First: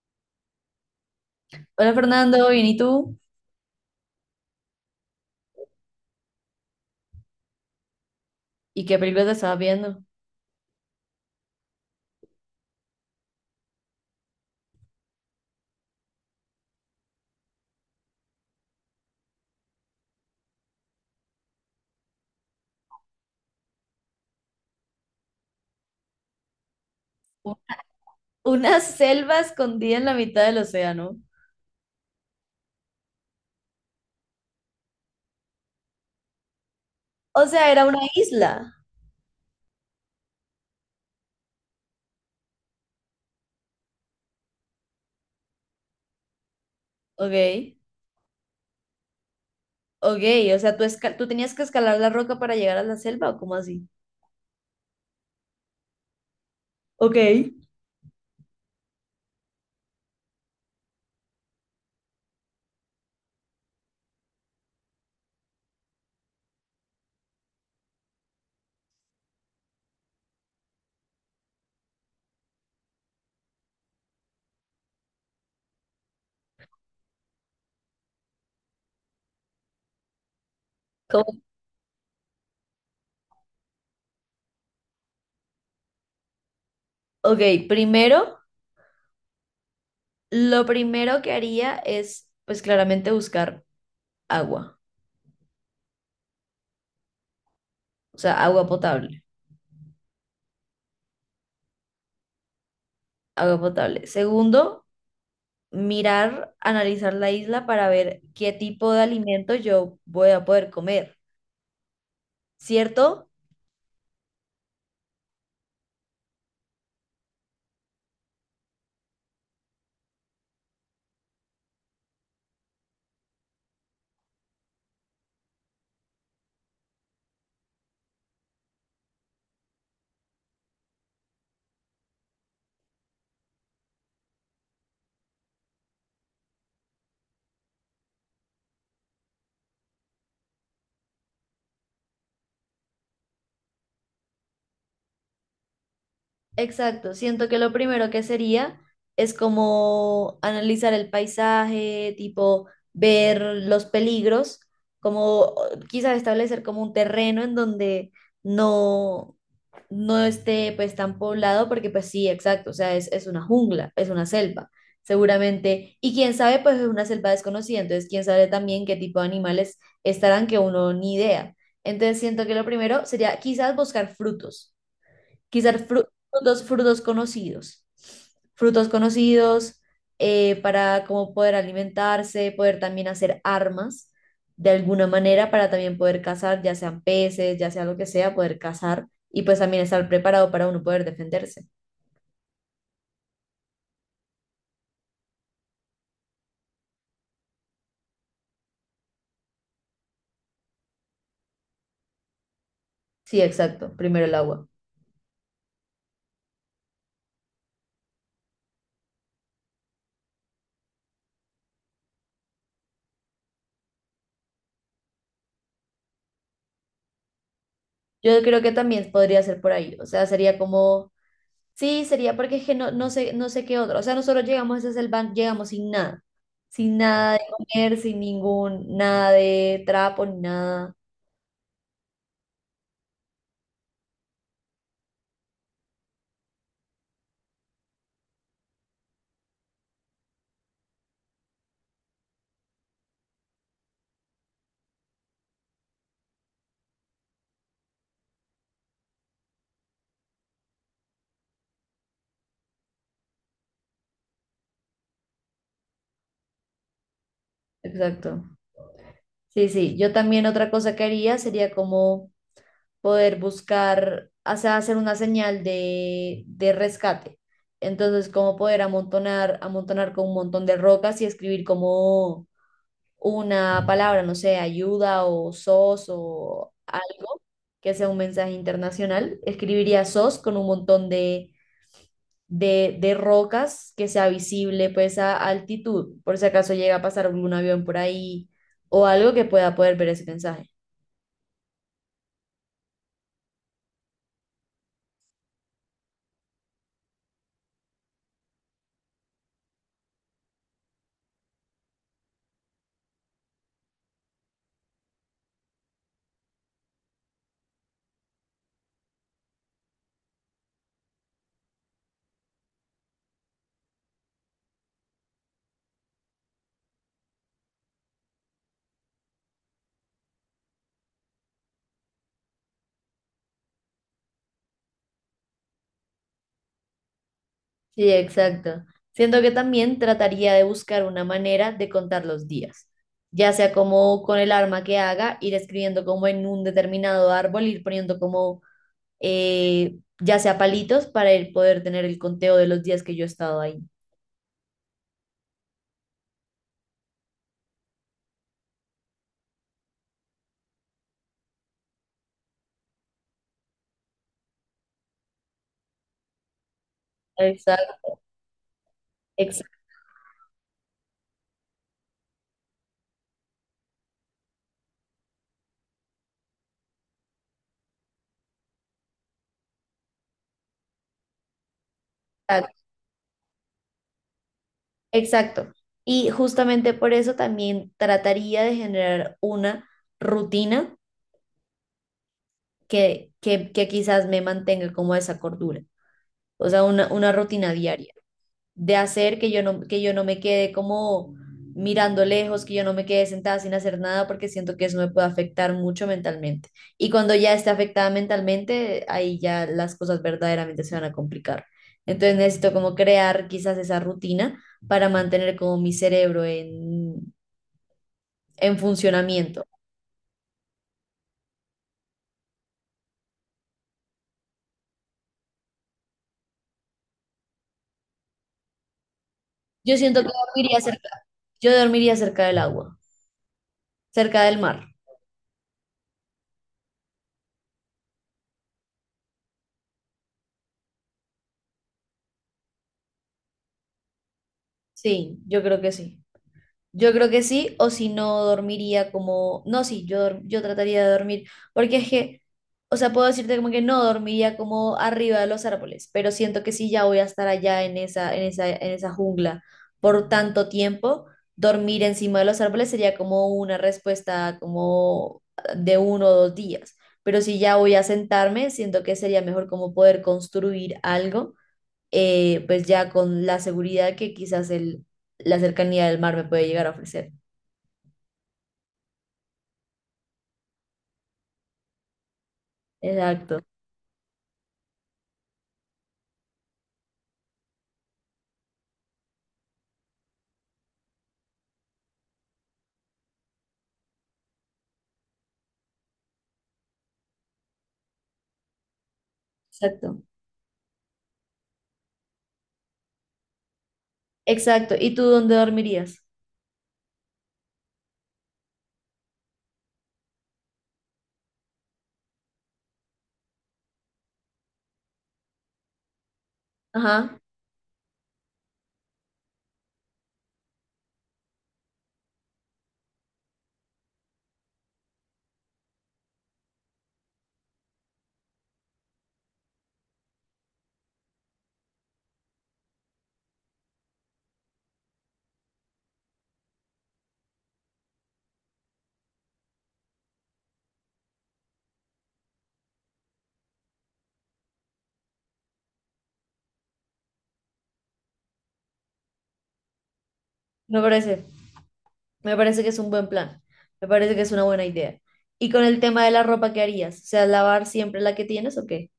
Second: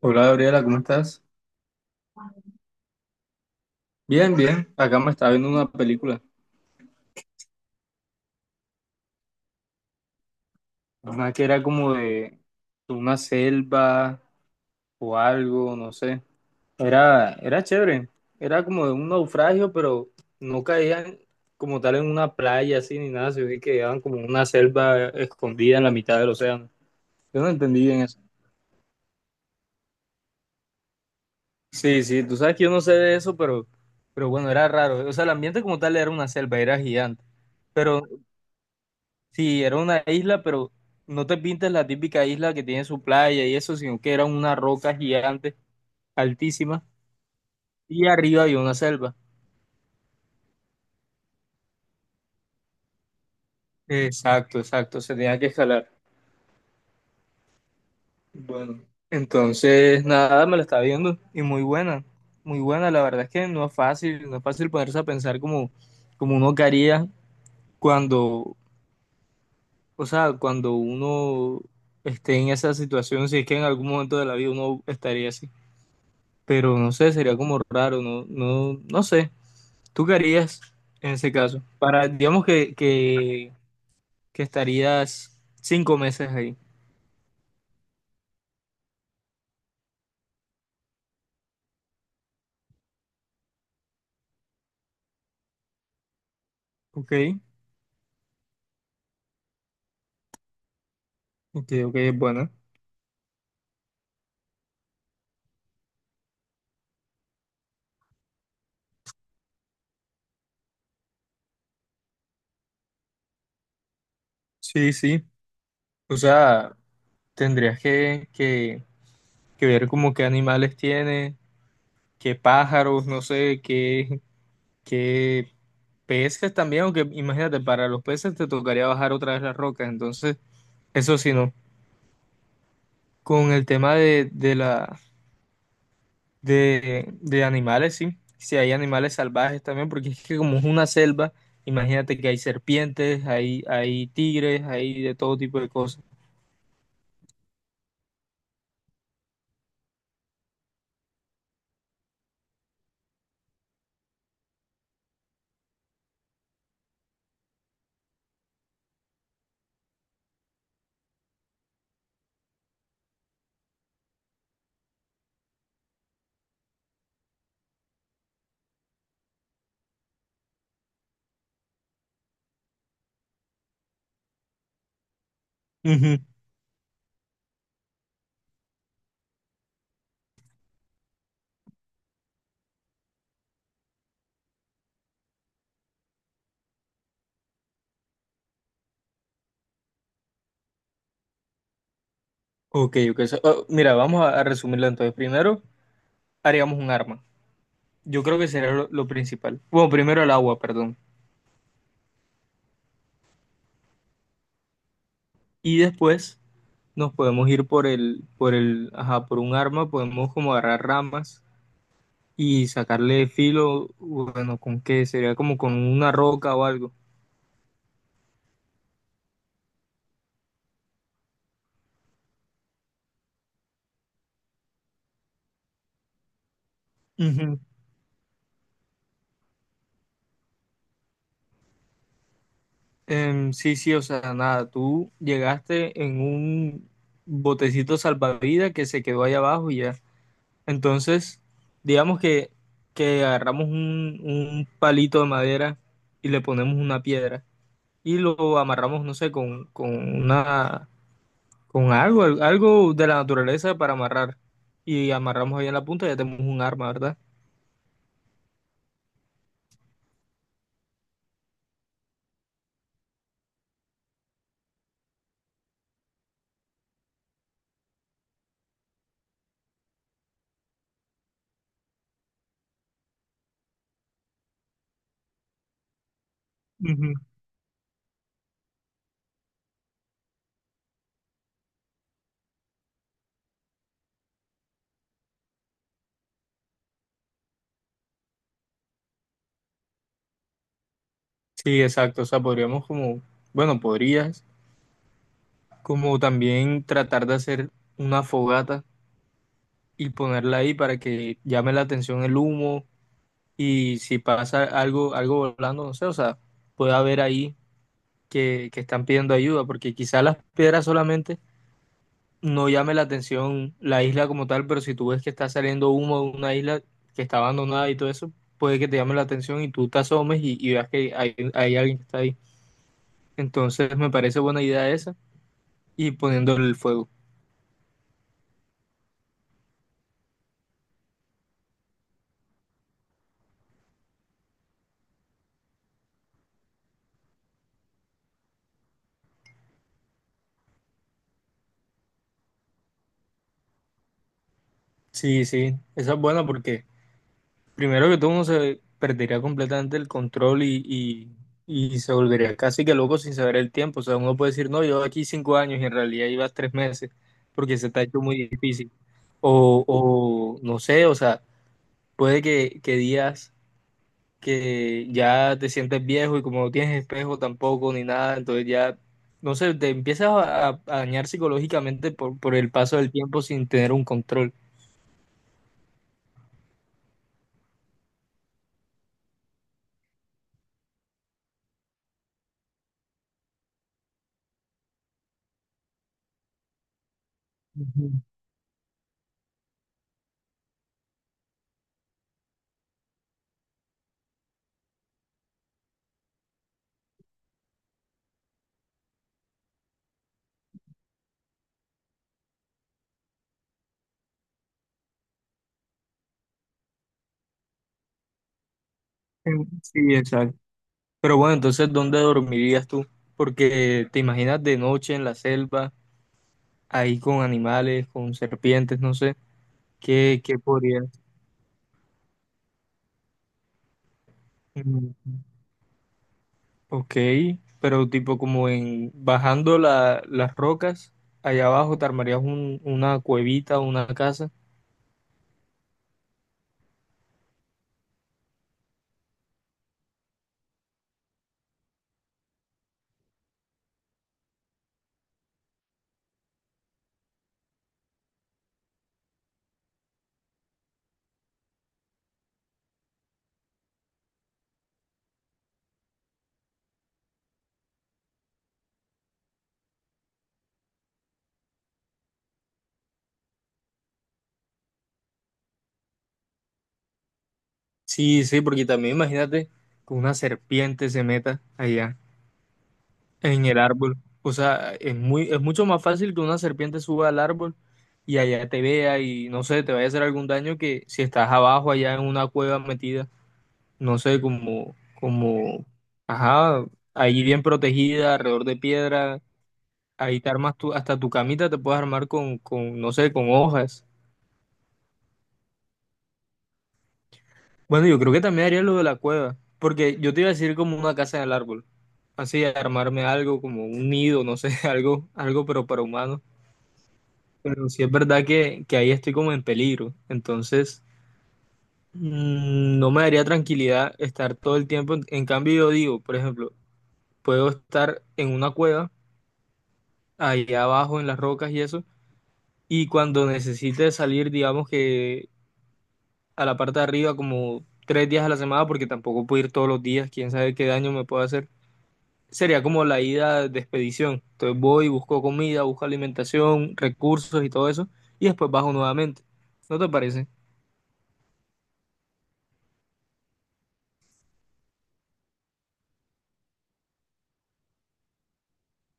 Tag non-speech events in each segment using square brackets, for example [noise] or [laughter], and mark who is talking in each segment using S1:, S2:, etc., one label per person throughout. S1: Hola Gabriela, ¿cómo estás?
S2: Hola Fernando, bien, ¿y tú?
S1: Bien, bien. Acá me estaba viendo una película.
S2: ¿Y qué película te estabas viendo?
S1: Una que era como de una selva o algo, no sé. Era chévere. Era como de un naufragio, pero no caían como tal en una playa así ni nada, sino que quedaban como en una selva escondida en la mitad del océano. Yo no
S2: U-
S1: entendí bien eso.
S2: Una selva escondida en la mitad del océano.
S1: Sí, sí, tú sabes que yo no sé de eso, pero bueno, era raro. O sea, el ambiente como tal era una selva, era gigante.
S2: O sea, era una
S1: Pero
S2: isla.
S1: Sí, era una isla, pero no te pintes la típica isla que tiene su playa y eso, sino que era una roca gigante, altísima,
S2: Ok,
S1: y arriba había una selva.
S2: ok, o sea, ¿tú tenías que escalar la roca para llegar a la selva o cómo así?
S1: Exacto, exacto, se tenía que escalar.
S2: Ok.
S1: Bueno, entonces nada, me la estaba viendo y muy buena, muy buena. La verdad es que no es fácil, no es fácil ponerse a pensar como uno que haría cuando, o sea, cuando uno esté en esa situación, si es que en algún momento de la vida uno estaría así. Pero no sé, sería como raro, no, no, no sé. ¿Tú qué harías en ese
S2: ¿Cómo?
S1: caso? Para, digamos que estarías 5 meses ahí.
S2: Ok, primero, lo primero que haría es, pues claramente buscar agua,
S1: Ok,
S2: o sea, agua potable,
S1: ok, ok, bueno.
S2: agua potable. Segundo, mirar, analizar la isla para ver qué tipo de alimento yo voy a poder comer, ¿cierto?
S1: Sí, sí. O sea, tendrías que ver como qué animales tiene, qué pájaros, no sé, qué peces también, aunque imagínate, para los peces te tocaría bajar otra vez las rocas, entonces, eso sí no. Con el tema de la de animales, sí. Si hay animales salvajes también, porque es que como es una selva, imagínate que hay serpientes, hay tigres, hay de todo tipo de cosas.
S2: Exacto, siento que lo primero que sería es como analizar el paisaje, tipo ver los peligros, como quizás establecer como un terreno en donde no, no esté pues tan poblado, porque pues sí, exacto, o sea, es una jungla, es una selva, seguramente, y quién sabe, pues es una selva desconocida, entonces quién sabe también qué tipo de animales estarán que uno ni idea. Entonces siento que lo primero sería quizás buscar Quizás fru-
S1: Ujú.
S2: frutos, frutos conocidos. Frutos conocidos para como poder alimentarse, poder también hacer armas de alguna manera para también poder cazar, ya sean peces, ya sea lo que sea, poder cazar y pues también estar preparado para uno poder defenderse.
S1: Ok, ok. Oh, mira, vamos a resumirlo entonces. Primero, haríamos un arma. Yo creo que sería lo principal. Bueno, primero el agua, perdón.
S2: Sí, exacto. Primero el agua.
S1: Y después nos podemos ir ajá, por un arma, podemos como agarrar ramas y sacarle filo, bueno, ¿con qué? Sería como con una roca o algo.
S2: Yo creo que también podría ser por ahí. O sea, sería como. Sí, sería porque es que no, no sé, no sé qué otro. O sea, nosotros llegamos a esa selva, llegamos sin nada. Sin nada de
S1: Ujú.
S2: comer, sin ningún, nada de trapo, ni nada.
S1: Sí, sí, o sea, nada, tú llegaste en un botecito salvavidas que se quedó ahí abajo y ya. Entonces, digamos que agarramos un palito de madera y le ponemos una piedra y lo amarramos, no sé, una, con algo, algo de la naturaleza para amarrar. Y amarramos ahí en la punta y ya tenemos un arma, ¿verdad?
S2: Exacto. Sí, sí. Yo también otra cosa que haría sería como poder buscar, o sea, hacer una señal de rescate. Entonces, como poder amontonar, amontonar con un montón de rocas y escribir como una palabra, no sé, ayuda o SOS o
S1: Ujú.
S2: algo que sea un mensaje internacional, escribiría SOS con un montón de rocas que sea visible pues a altitud, por si acaso llega a pasar algún avión por ahí o algo que pueda poder ver ese mensaje.
S1: Sí, exacto. O sea, bueno, podrías como también tratar de hacer una fogata y ponerla ahí para que llame la atención el humo y si pasa algo volando, no sé, o sea, puede haber ahí que están pidiendo ayuda, porque quizás las piedras solamente no llame la atención la isla como tal, pero si tú ves que está saliendo humo de una isla que está abandonada y todo eso, puede que te llame la atención y tú te asomes y veas que hay alguien que está ahí. Entonces me parece buena idea esa y poniendo el fuego.
S2: Sí, exacto. Siento que también trataría de buscar una manera de contar los días, ya sea como con el arma que haga, ir escribiendo como en un determinado árbol, ir poniendo como ya sea palitos, poder tener el conteo de los días que yo he estado ahí.
S1: Sí, sí, esa es buena porque primero que todo, uno se perdería completamente el control y se volvería casi que loco sin saber el tiempo. O sea, uno puede decir, no, yo aquí 5 años y en realidad ibas 3 meses porque se te ha
S2: Exacto,
S1: hecho muy difícil. O no sé, o sea, puede que días que ya te sientes viejo y como no tienes espejo tampoco ni nada, entonces ya, no sé, te empiezas a dañar psicológicamente por el
S2: exacto,
S1: paso del tiempo sin tener un control.
S2: exacto. Y justamente por eso también trataría de generar una rutina que quizás me mantenga como a esa cordura, o sea, una rutina
S1: Ujú.
S2: diaria. De hacer, que yo no me quede como mirando lejos, que yo no me quede sentada sin hacer nada, porque siento que eso me puede afectar mucho mentalmente. Y cuando ya esté afectada mentalmente, ahí ya las cosas verdaderamente se van a complicar. Entonces necesito como crear quizás esa rutina para mantener como mi cerebro en funcionamiento.
S1: Sí, exacto. Pero bueno, entonces, ¿dónde dormirías tú? Porque te imaginas de noche en la selva, ahí con animales, con serpientes, no sé,
S2: Yo siento que
S1: ¿qué
S2: dormiría
S1: podrías?
S2: cerca, yo dormiría cerca del agua, cerca del mar.
S1: Mm, ok, pero tipo como en bajando las rocas, allá abajo te armarías una cuevita, una casa.
S2: Sí, yo creo que sí. Yo creo que sí, o si no dormiría como, no, sí, yo trataría de dormir, porque es que, o sea, puedo decirte como que no dormiría como arriba de los árboles, pero siento que sí ya voy a estar allá en esa jungla por tanto tiempo, dormir encima de los árboles sería como una respuesta como de uno o dos días, pero si ya voy a sentarme, siento que sería mejor como poder construir algo pues ya con la seguridad que quizás la cercanía del mar me puede llegar a ofrecer.
S1: Sí, sí, porque también imagínate que una serpiente se meta allá
S2: Exacto,
S1: en el árbol. O sea, es mucho más fácil que una serpiente suba al árbol y allá te vea y no sé, te vaya a hacer algún daño que si estás abajo allá en una cueva metida, no sé, como, ajá, ahí bien protegida, alrededor de piedra,
S2: exacto,
S1: ahí te armas tú, hasta tu camita te puedes armar no sé, con hojas.
S2: exacto. ¿Y tú dónde dormirías?
S1: Bueno, yo creo que también haría lo de la cueva, porque yo te iba a decir como una casa en el árbol, así armarme algo, como un nido, no sé, [laughs] algo pero para humanos.
S2: Ajá,
S1: Pero sí es verdad que ahí estoy como en peligro, entonces. No me daría tranquilidad estar todo el tiempo. En cambio, yo digo, por ejemplo, puedo estar en una cueva, allá abajo en las rocas y eso, y cuando necesite salir, digamos que a la parte de arriba, como 3 días a la semana, porque tampoco puedo ir todos los días, quién sabe qué daño me puedo hacer. Sería como la ida de expedición. Entonces voy, busco comida, busco alimentación, recursos y todo eso, y después bajo nuevamente. ¿No te parece?
S2: me parece, me parece que es un buen plan, me parece que es una buena idea. ¿Y con el tema de la ropa qué harías? O sea, ¿lavar siempre la que tienes o qué?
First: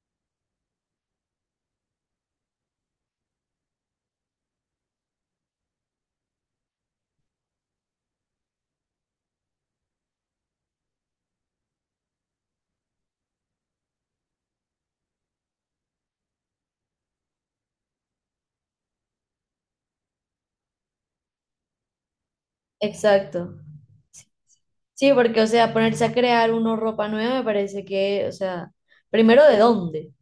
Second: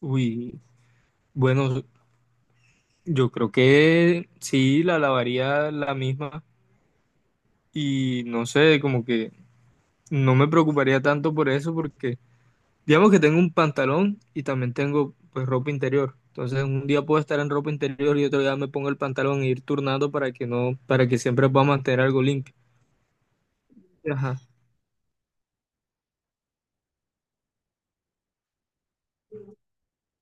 S1: Uy, bueno, yo creo que sí, la lavaría la misma y no sé, como que no me preocuparía tanto por eso porque digamos que tengo un pantalón y también tengo pues ropa interior. Entonces un día puedo estar en ropa interior y otro día me pongo el pantalón e ir turnando para que no, para que siempre pueda mantener algo limpio.
S2: Exacto.
S1: Ajá.
S2: Sí, porque, o sea, ponerse a crear una ropa nueva me parece que, o sea, primero de dónde.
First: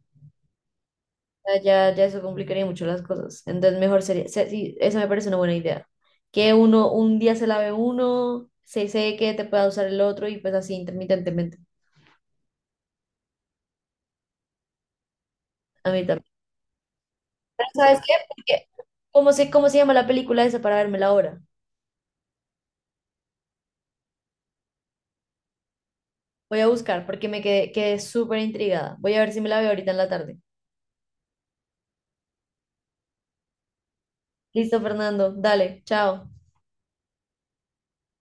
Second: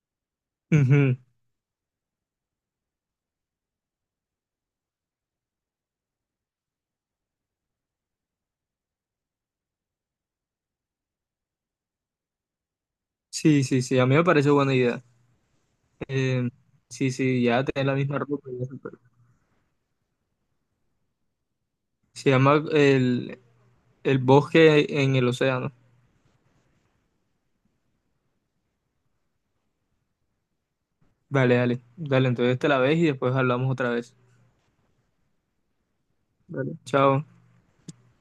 S1: Ujú.
S2: Sea, ya eso complicaría mucho las cosas. Entonces, mejor sería, sí, esa me parece una buena idea. Que uno, un día se lave uno, se seque, te pueda usar el otro y pues así intermitentemente.
S1: Sí, sí, sí, a mí me parece buena idea.
S2: A mí también.
S1: Eh, sí, sí, ya
S2: Pero
S1: tener la
S2: ¿sabes qué?
S1: misma ropa. Ya
S2: Porque
S1: es.
S2: ¿cómo sé cómo se llama la película esa para vérmela ahora?
S1: Se llama el bosque en el océano.
S2: Voy a buscar porque quedé súper intrigada. Voy a ver si me la veo ahorita en la tarde.
S1: Dale, dale, dale, entonces te la ves y después hablamos otra vez.
S2: Listo, Fernando. Dale, chao.
S1: Dale, chao.